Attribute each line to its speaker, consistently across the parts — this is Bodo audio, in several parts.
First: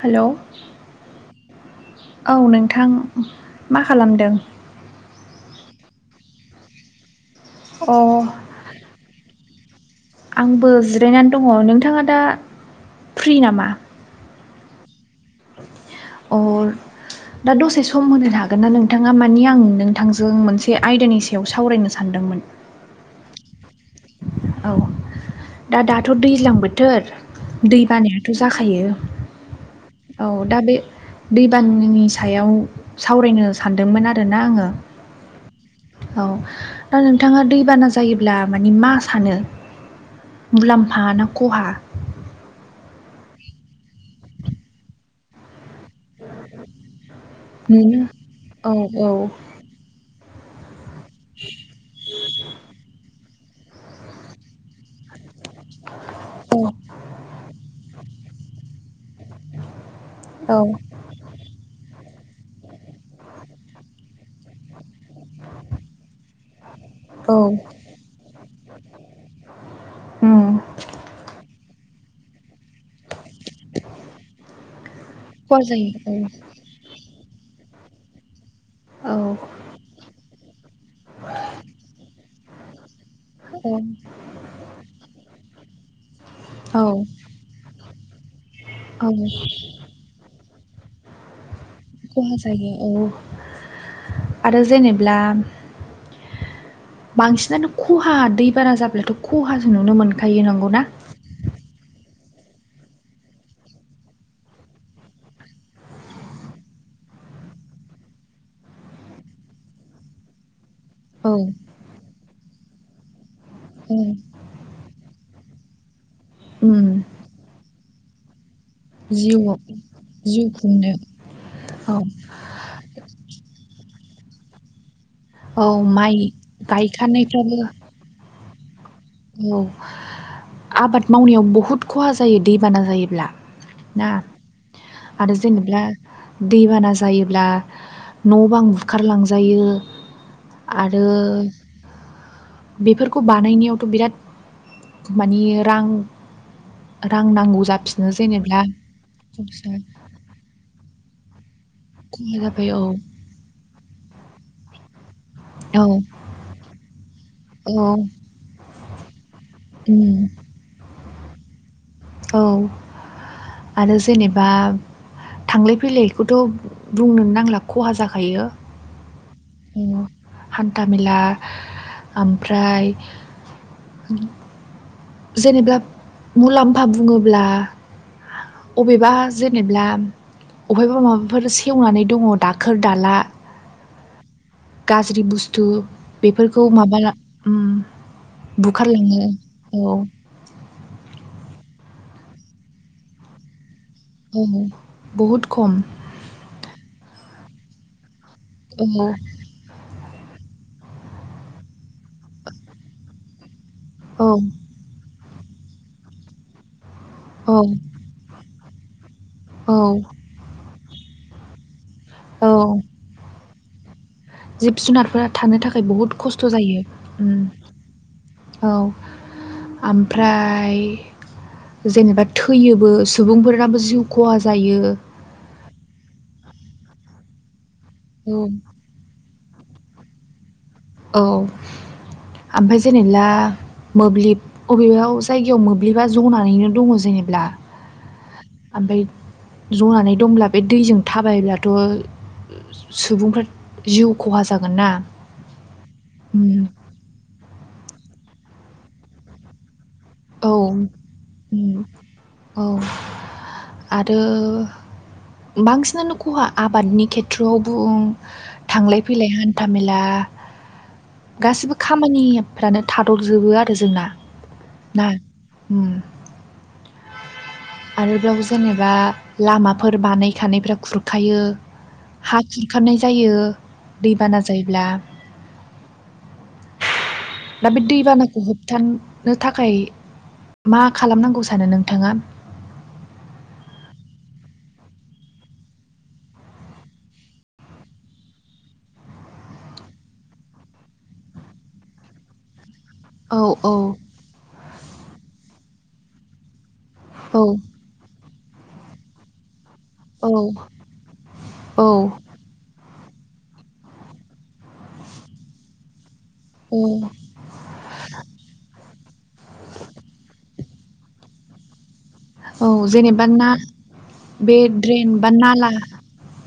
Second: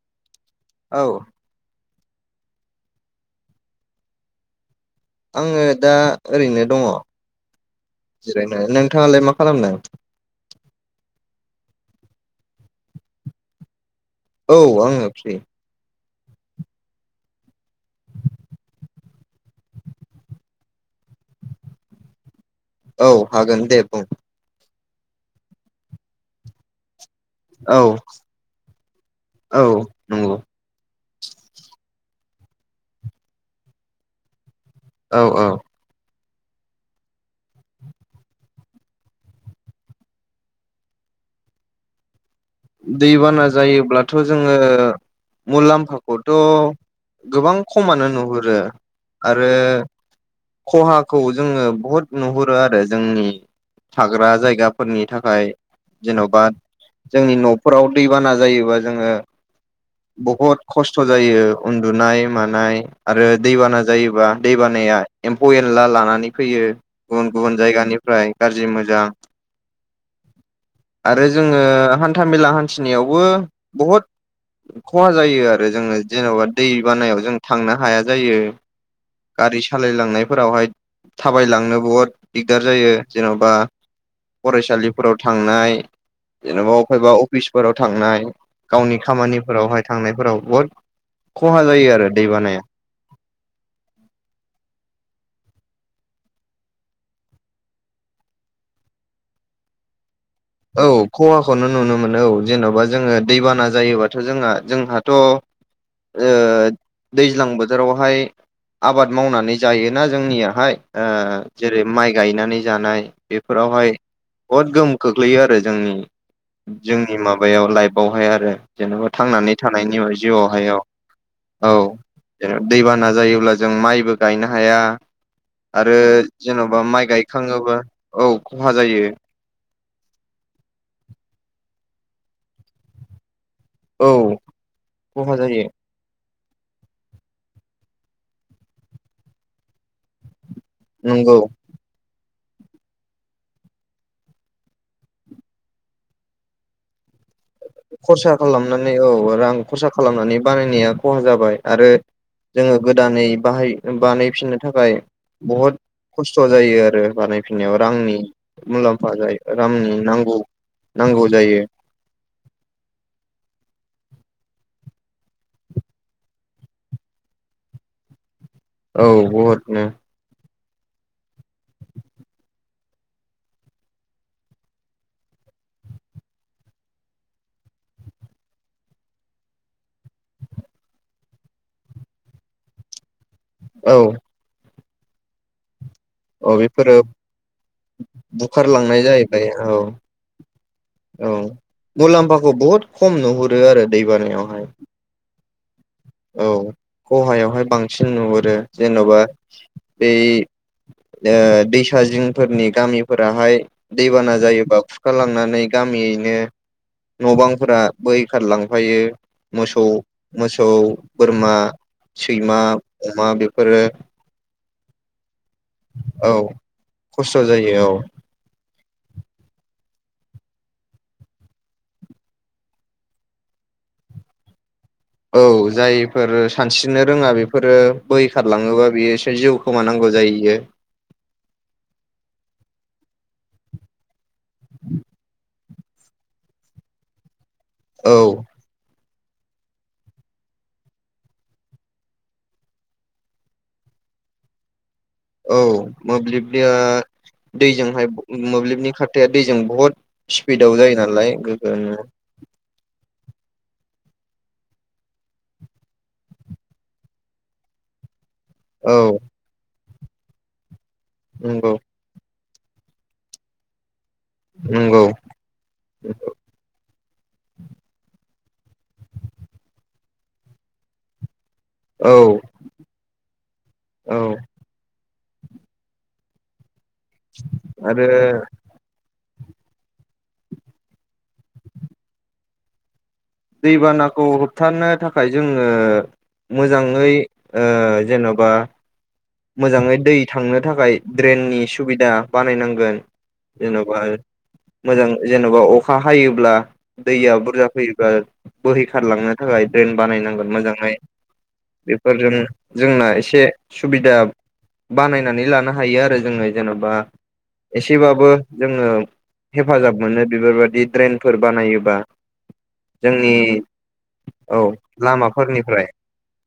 Speaker 1: हेलौ
Speaker 2: औ
Speaker 1: औ नोंथां मा खालामदों?
Speaker 2: आङो दा ओरैनो दङ'
Speaker 1: अ
Speaker 2: जिरनो नोंथाङालाय मा खालामदों?
Speaker 1: आंबो जिरायनानै दङ' नोंथाङा दा फ्रि नामा?
Speaker 2: औ आंङो फ्रि।
Speaker 1: अ दा दसे सम होनो हागोन ना नोंथाङा मानि आं नोंथांजों मोनसे आयदानि सायाव सावरायनो सान दोंमोन।
Speaker 2: औ हागोन दे बुं।
Speaker 1: औ दा दाथ' दैज्लां बोथोर
Speaker 2: औ
Speaker 1: दै बानायाथ' जाखायो औ दा बे दैबानि सायाव सावरायनो सानदोंमोन आरोना आङो
Speaker 2: औ औ
Speaker 1: औ दा नोंथाङा दैबाना जायोब्ला मानि मा सानो? मुलाम्फा ना खहा
Speaker 2: दैबाना जायोब्लाथ' जोङो मुलाम्फ फाखौथ' गोबां
Speaker 1: नोङो
Speaker 2: खमानो नुहुरो
Speaker 1: औ औ
Speaker 2: आरो खहाखौ जोङो बुहुद नुहुरो आरो जोंनि थाग्रा जायगाफोरनि थाखाय। जेनावबा
Speaker 1: औ
Speaker 2: । न'फोराव दै बाना जायोबा जोङो
Speaker 1: औ
Speaker 2: बहुत खस्थ' जायो उन्दुनाय मानाय आरो दैबाना जायोबा दै बानाया । एम्फौ एनला लानानै फैयो गुबुन गुबुन
Speaker 1: औ
Speaker 2: जायगानिफ्राय गाज्रि मोजां।
Speaker 1: उम
Speaker 2: आरो जोङो हान्थामेला हान्थिनायावबो । बहुद खहा जायो
Speaker 1: खहा
Speaker 2: आरो जोङो
Speaker 1: जायो
Speaker 2: जेन'बा दै बानायाव जों थांना हाया जायो
Speaker 1: औ औ
Speaker 2: गारि सालायलांनायफोरावहाय थाबायलांनो बहुद दिगदार जायो जेन'बा
Speaker 1: औ
Speaker 2: फरायसालिफोराव थांनाय जेन'बा
Speaker 1: औ
Speaker 2: अबा अफिसफोराव थांनाय । गावनि
Speaker 1: औ
Speaker 2: खामानिफोरावहाय थांनायफोराव बहुद खहा जायो आरो दै
Speaker 1: खहा
Speaker 2: बानाया
Speaker 1: जायो औ आरो जेनेब्ला बांसिनानो खहा दै बारा जाब्लाथ' खहाजों नुनो मोन
Speaker 2: औ खवाखौनो नुनो मोन मोनो औ जेन'बा जोङो दैबाना जायोबाथ' जोंहा जोंहाथ' ओ दैज्लां बोथोरावहाय आबाद मावनानै जायोना जोंनियाहाय ।
Speaker 1: औ
Speaker 2: ओ जेरै माइ गायनानै जानाय बेफोरावहाय
Speaker 1: औ
Speaker 2: बहुद गोहोम खोख गोलैयो आरो जोंनि
Speaker 1: उम
Speaker 2: जोंनि माबायाव लाइफआवहाय आरो जेनेबा थांनानै
Speaker 1: जिउआव
Speaker 2: थानायनि
Speaker 1: जिउ
Speaker 2: जिउआवहायाव
Speaker 1: खुंनो
Speaker 2: औ। औ जों दैबाना जायोब्ला जों माइबो गायनो हाया।
Speaker 1: औ
Speaker 2: आरो
Speaker 1: माइ
Speaker 2: जेन'बा माइ
Speaker 1: गायखानायफ्राबो
Speaker 2: गायखाङोबा औ खहा जायो।
Speaker 1: औ आबाद मावनायाव बहुद खहा जायो दैबाना जायोब्ला। ना
Speaker 2: औ खहा
Speaker 1: आरो
Speaker 2: जायो
Speaker 1: जेनेब्ला दैबाना जायोब्ला न' बां बुखारलांजायो । आरो
Speaker 2: नंगौ
Speaker 1: बेफोरखौ बानायनायाव बिराद माने रां रां नांगौ जाफिनो
Speaker 2: खरसा
Speaker 1: जेनेब्ला
Speaker 2: खालामनानै औ रां
Speaker 1: जोंसो
Speaker 2: खरसा खालामनानै बानायनाया खहा जाबाय । आरो
Speaker 1: खहा जाबाय
Speaker 2: जोङो
Speaker 1: औ
Speaker 2: गोदानै बाहाय बानायफिननो थाखाय। बहुद
Speaker 1: औ
Speaker 2: खस्थ' जायो आरो बानायफिननायाव
Speaker 1: औ
Speaker 2: रांनि मुलाम्फा जायो। रांनि
Speaker 1: उम
Speaker 2: नांगौ नांगौ जायो।
Speaker 1: औ आरो जेनेबा । थांलाय फैलायखौथ' बुंनोनो नांला खहा जाखायो ।
Speaker 2: औ बहुदनो ।
Speaker 1: हान्थामेला ओमफ्राय । जेनेबा मुलाम्फा बुङोब्ला । अबेबा जेनेब्ला । अहायबा माबाफोर सेवनानै दङ दाखोर दाला
Speaker 2: औ
Speaker 1: गाज्रि बुस्थु ।
Speaker 2: औ बेफोरो बुखारलांनाय
Speaker 1: बुखारलाङो
Speaker 2: जाहैबाय औ । औ मुलाम्फाखौ बहुद खम नुहुरो आरो दै
Speaker 1: औ
Speaker 2: बानायावहाय।
Speaker 1: बहुद खम ।
Speaker 2: औ खहायावहाय बांसिन नुहुरो
Speaker 1: औ
Speaker 2: जेन'बा । बै ओ दैसा जिंफोरनि गामिफोराहाय।
Speaker 1: औ
Speaker 2: दैबाना जायोबा खुरखाालांनानै गामियैनो
Speaker 1: औ
Speaker 2: न'बांफोरा बोहैखारलां फायो मोसौ
Speaker 1: औ
Speaker 2: मोसौ बोरमा सैमा
Speaker 1: औ
Speaker 2: अमा बे फोर
Speaker 1: जिब जुनारफोरा थानो थाखाय बहुद
Speaker 2: औ
Speaker 1: खस्थ' जायो ओम।
Speaker 2: खस्थ' जायो
Speaker 1: औ आमफ्राय जेनेबा थैयोबो सुबुंफोरनाबो जिउ खहा जायो।
Speaker 2: औ जायफोर सानस्रिनो रोङा बेफोरो
Speaker 1: औ
Speaker 2: बैखारलाङोबा बेयो एसे जिउ खोमानांगौ जाययो।
Speaker 1: औ ओमफ्राय जेनेला मोब्लिब अबेबा जायगायाव मोब्लिबा जनानैनो दङ जेनेबब्ला।
Speaker 2: औ
Speaker 1: ओमब्रिद जनानै दंब्ला बे दैजों थाबायब्लाथ' सुबुंफ्रा जिउ खहा जागोन ना।
Speaker 2: औ
Speaker 1: उम
Speaker 2: मोब्लिबनिया दैजोंहाय मोब्लिबनि खाारथाया दैजों बहुद
Speaker 1: औ
Speaker 2: स्पिडाव जायो नालाय गो
Speaker 1: उम
Speaker 2: ओयो।
Speaker 1: औ आरो बांसिनानो खहा आबादनि खेथ्रआव बुं
Speaker 2: औ
Speaker 1: थांलाय फैलाय हान्था मेला
Speaker 2: नंगौ
Speaker 1: गासिबो खामानिब फ्रानो थादजोबो आरो जोंना।
Speaker 2: नंगौ
Speaker 1: नाल उम आरो ब्लाउजो जेनेबा लामाफोर बानायखानायफ्रा खुरखायो।
Speaker 2: औ
Speaker 1: हा खुरखानाय जायो
Speaker 2: औ
Speaker 1: दैबाना जायोब्ला। दा बे
Speaker 2: आरो
Speaker 1: दैबानाखौ होबथान नो थाखाय मा खालामनांगौ सानो नोंथाङा?
Speaker 2: दैबानाखौ होबथानो थाखाय जोङो मोजाङै ओयो जेन'बा मोजाङै दै थांनो थाखाय ड्रेननि सुबिदा बानायनांगोन।
Speaker 1: औ औ
Speaker 2: जेन'बा मोजां जेन'बा अखा हायोब्ला दैया
Speaker 1: औ
Speaker 2: बुरजा फैयोब्ला बोहैखारलांनो थाखाय देन
Speaker 1: औ
Speaker 2: बानायनांगोन मोजाङै
Speaker 1: औ
Speaker 2: बेफोरजों जोंना एसे सुबिद याम बानायनानै लानो हायो आरो ज जोङो
Speaker 1: औ
Speaker 2: जेनेबा एसेबाबो जोङो हेफाजाब मोनो बिबारबाय बि ड्रेनफोर बानायोबा
Speaker 1: औ जेनेबा
Speaker 2: जोंनि
Speaker 1: ना
Speaker 2: औ
Speaker 1: बे ड्रेन बा नाला
Speaker 2: लामाफोरनिफ्राय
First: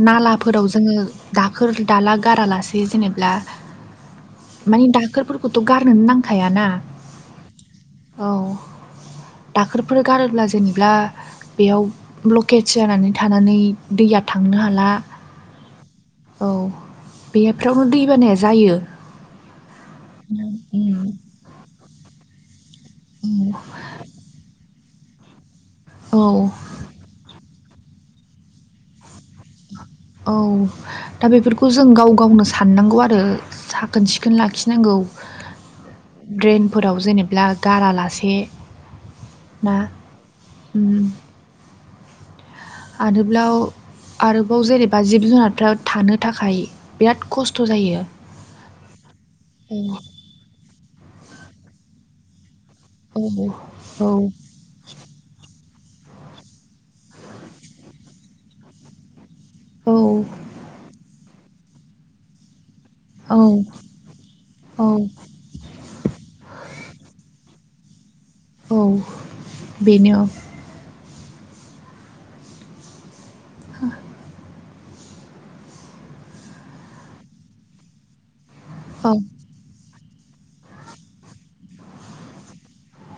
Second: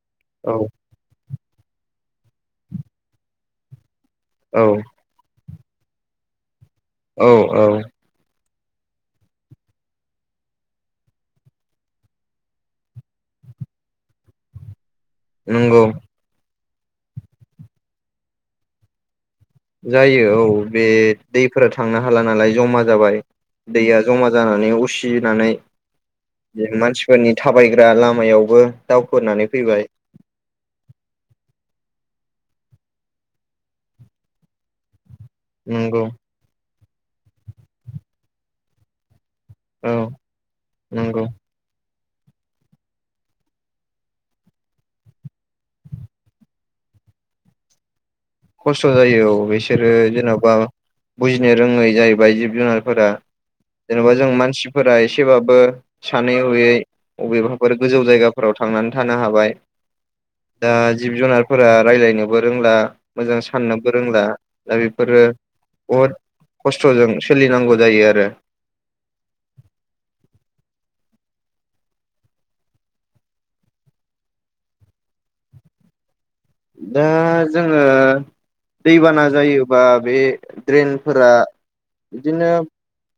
Speaker 1: नालाफोराव
Speaker 2: औ
Speaker 1: जोङो दाखोर दाला गारालासे इ जेनेब्ला
Speaker 2: औ
Speaker 1: मानि दाखोरफोरखौथ' गारनोनो नांखायाना।
Speaker 2: औ औ।
Speaker 1: औ दाखोरफोर गारोब्ला जो जेनेब्ला बेयाव ब्लकेेज जानानै थानानै दैया थांनो हाला।
Speaker 2: नंगौ।
Speaker 1: औ बेफ्रावनो दैबानाया जायो।
Speaker 2: जायो औ बे
Speaker 1: उम
Speaker 2: दैफोरा थांनो हाला नालाय जमा जाबाय दैया जमा जानानै उसिनानै
Speaker 1: औ
Speaker 2: जे मानसिफोरनि था थाबायग्रा लामायावबो दावखोनानै फैबाय।
Speaker 1: औ दा बेफोरखौ जों गाव गावनो साननांगौ आरो साखोन सिखोन लाखिनांगौ।
Speaker 2: नंगौ।
Speaker 1: फोराव जेनेबा गारालासे दा
Speaker 2: औ
Speaker 1: उम।
Speaker 2: नंगौ
Speaker 1: आरोब्लाव आरोबाव जेनेबा जिब जुनारफ्रा थानो थाखाय बिराद खस्थ' जायो।
Speaker 2: खस्थ' जायो औ बिसोरो जेन'बा बुजिनो रोङै जाहैबाय जिब जुनार फोरा
Speaker 1: औ औ
Speaker 2: जेन'बा जों मानसिफोरा एसेबाबो सानै हयै अबेबाफोर गोजौ जायगाफोराव थांनानै थानो हाबाय। दा जिब जुनारफोरा रायलायनोबो रोंला।
Speaker 1: औ
Speaker 2: मोजां साननोबो रोंला दा बेफोरो
Speaker 1: औ
Speaker 2: बहुद खस्थ'जों सोलिनांगौ जायो आरो।
Speaker 1: औ बेनेय। हो
Speaker 2: दा जोङो
Speaker 1: औ
Speaker 2: दैबाना जायोबा बे ड्रेनफोरा बिदिनो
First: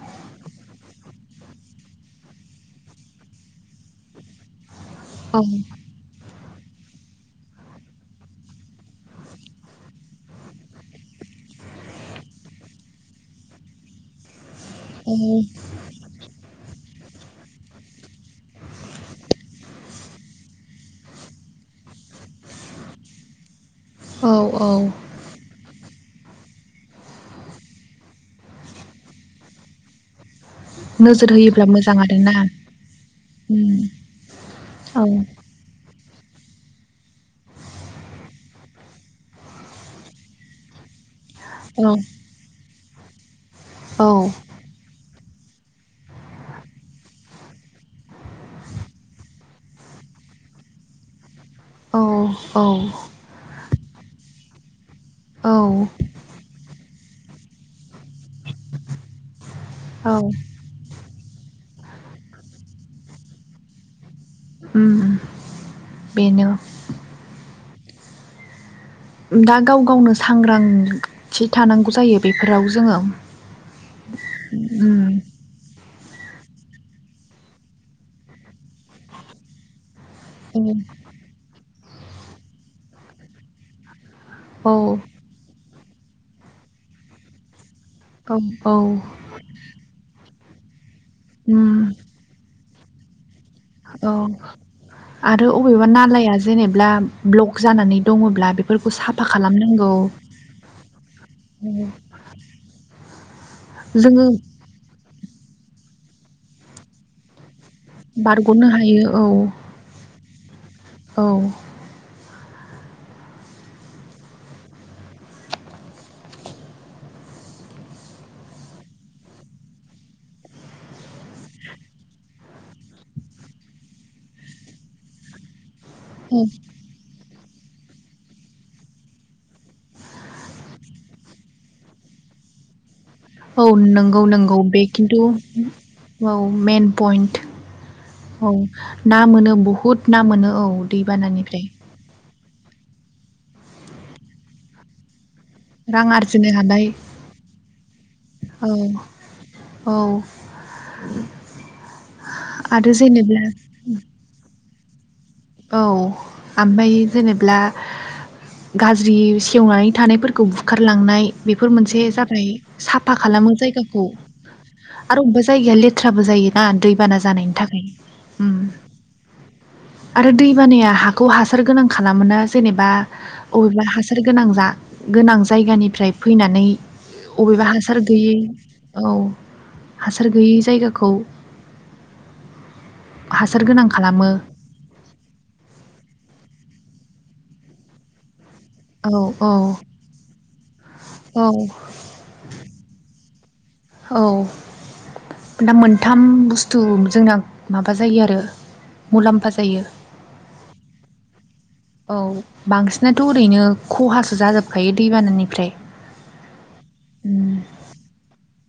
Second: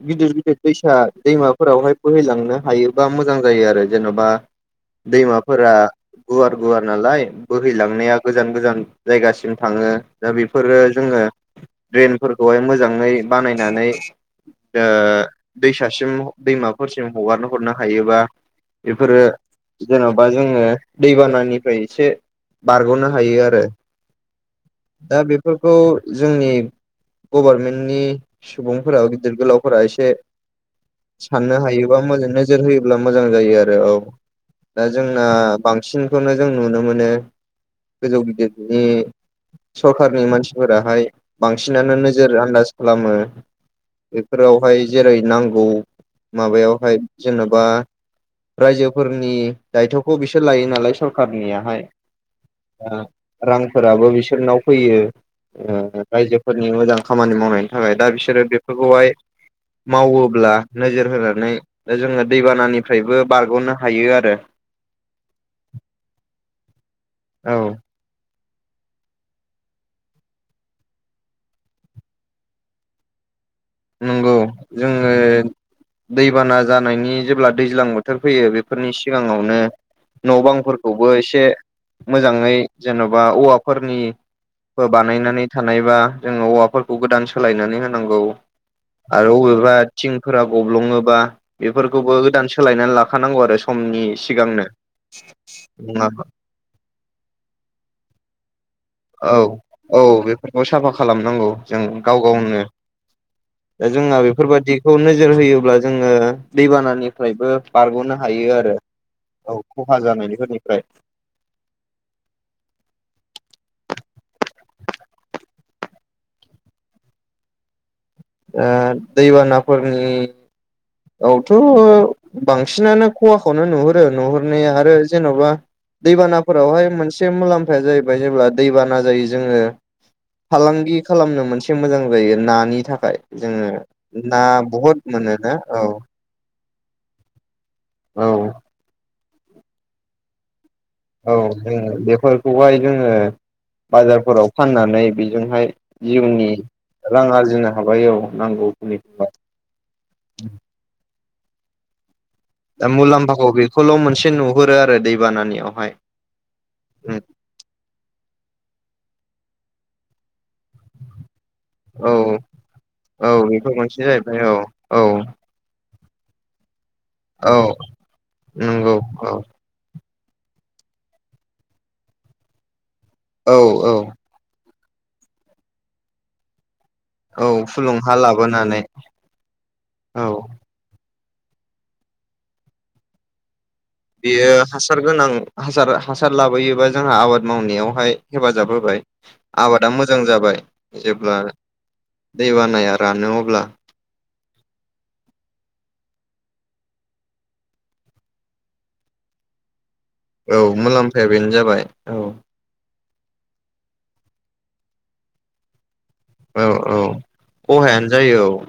Speaker 2: गिदिर गिदिर दैसा दैमाफोरावहाय बोहैलांनो हायोबा मोजां जायो आरो जेन'बा
Speaker 1: औ
Speaker 2: दैमाफोरा गुवार-गुवार नालाय बोहैलांनाया गोजान-गोजान जायगासिम थाङो दा बेफोरो जोङो ड्रेनफोरखौहाय मोजाङै बानायनानै ओ
Speaker 1: औ
Speaker 2: दैसासिम दैमाफोरसिम हगारनो हरनो हायोबा बेफोरो जेन'बा जोङो दै बानानिफ्राय एसे बारग'नो हायो आरो ‌।
Speaker 1: औ औ
Speaker 2: दा बेफोरखौ जोंनि गभारमेन्टनि सुबुंफोरा गिदिर गोलावफोरा इसे
Speaker 1: नोजोर
Speaker 2: साननो
Speaker 1: होयोब्ला
Speaker 2: हायोबा मोजां
Speaker 1: आरोना
Speaker 2: नोजोर होयोब्ला मोजां जायो आरो
Speaker 1: उम
Speaker 2: औ दा
Speaker 1: औ
Speaker 2: जोंना बांसिनखौनो जों नुनो मोनो गोजौ गिदिरफोरनि सरखारनि मानसिफोराहाय
Speaker 1: औ
Speaker 2: बांसिनानो नोजोर आन्दाज खालामो
Speaker 1: औ
Speaker 2: बेफोरावहाय जेरै- नांगौ माबायावहाय जेन'बा रायजोफोरनि दायथ'खौ बिसोर लायो नालाय सरखारनिया
Speaker 1: औ औ
Speaker 2: ओ रांफोराबो बिसोरनाव फैयो
Speaker 1: औ
Speaker 2: ओ रायजोफोरनि मोजां खामानि मावनायनि थाखाय दा बिसोरो बेफोरखौ आय
Speaker 1: औ
Speaker 2: मावोब्ला नोजोर होना नै जोङो दै बानानिफ्रायबो बारग'नो हायो आरो ।
Speaker 1: उम बेनो
Speaker 2: औ
Speaker 1: दा गाव गावनो सांग्रां - थि थानांगौ जायो बेफोराव जोङो
Speaker 2: नंगौ
Speaker 1: । उम
Speaker 2: जोङो दैबाना जानायनि जेब्ला दैज्लां बोथोर फैयो बेफोरनि सिगाङावनो न' बांफोरखौबो इसे मोजाङै जेन'बा औवाफोरनि
Speaker 1: औ
Speaker 2: बो बानायनानै थानायबा जोङो औवाफोरखौ गोदान सोलायनानै होनांगौ
Speaker 1: औ औ
Speaker 2: आरो अबेबा थिंफोरा गब्लङोबा
Speaker 1: उम
Speaker 2: बेफोरखौबो गोदान सोलायनानै लाखानांगौ आरो समनि
Speaker 1: औ
Speaker 2: सिगांनो
Speaker 1: आरो अबेबा
Speaker 2: नङाबा
Speaker 1: नालाया जेनेब्ला ब्ल'क जानानै दङ'ब्ला बेफोर
Speaker 2: औ औ बेफोरखौ साफा खालामनांगौ जों गाव गावनो ओ जोंहा
Speaker 1: जोङो
Speaker 2: बेफोरबादिखौ नोजोर होयोब्ला जोङो दैबानानिफ्रायबो बारग'नो हायो आरो औ खहा जानायनि
Speaker 1: औ
Speaker 2: ओ दैबानाफोरनि औ थ' बांसिनानो ख'हाखौनो नुहुरो नुहुरनाया आरो जेन'बा दैबानाफोरावहाय मोनसे मुलाम्फाया जाहैबाय जेब्ला दैबाना जायो जोङो फालांगि खालामनो मोनसे मोजां जायो नानि थाखाय
Speaker 1: औ
Speaker 2: जोङो
Speaker 1: नोंगौ
Speaker 2: ना
Speaker 1: नोंगौ बे
Speaker 2: बहुद
Speaker 1: खिन्थु
Speaker 2: मोनोना औ
Speaker 1: औ मेइन पइन्ट औ ना मोनो बुहुद ना मोनो औ
Speaker 2: औ
Speaker 1: दैबानानिफ्राय
Speaker 2: जोङो बेफोरखौहाय जोङो बाजारफोराव फाननानै बि जोंहाय
Speaker 1: रां
Speaker 2: जिउनि
Speaker 1: आरजिनो हानाय
Speaker 2: रां आरजिनो हाबाय औ नांगौ खिनिखौ हाय
Speaker 1: औ
Speaker 2: दा
Speaker 1: आरो जेनेब्ला
Speaker 2: मुलाम्फाखौ बेखौल' मोनसे नुहुरो आरो दै
Speaker 1: औ ओमफ्राय जेनेब्ला गाज्रि सेवनानै थानायफोर खौ बुखारलांनाय बेफोर मोनसे
Speaker 2: औ
Speaker 1: जाबाय साफा
Speaker 2: औ
Speaker 1: खालामो
Speaker 2: बेफोर मोनसे
Speaker 1: जायगाखौ
Speaker 2: जाहैबाय औ औ
Speaker 1: आरो अबेबा जायगाया लेथ्राबो जायोना दै दै बाना जानायनि
Speaker 2: औ
Speaker 1: थाखाय उम
Speaker 2: नंगौ औ
Speaker 1: आरो दैबानाया हाखौ हासार गोनां खालामोना जेनेबा
Speaker 2: औ
Speaker 1: अबेबा
Speaker 2: औ
Speaker 1: हासार गोनां जा गोनां जायगानिफ्राय फैनानै
Speaker 2: औ
Speaker 1: अबेबा
Speaker 2: फुलुं
Speaker 1: हासार
Speaker 2: हा
Speaker 1: गैयै
Speaker 2: लाबोनानै
Speaker 1: औ हासार गैयै औ जायगाखौ हासार गोनां खालामो
Speaker 2: बेयो हासार गोनां हासार हासार लाबोयोबा जोंहा आबाद मावनायावहाय हेफाजाब होबाय
Speaker 1: औ औ
Speaker 2: आबादा मोजां जाबाय जेब्ला
Speaker 1: औ
Speaker 2: दैबानाया रानो अब
Speaker 1: औ। दा मोनथाम बुस्थु जोंना माबा जायो आरो मुलाम्फा जायो।
Speaker 2: औ मुलाम्फाया बेनो जाबाय
Speaker 1: औ बांसिनाथ' ओरैनो खहासो जाजोबखायो दैबानानिफ्राय
Speaker 2: औ
Speaker 1: उम
Speaker 2: औ खहायानो जायो औ।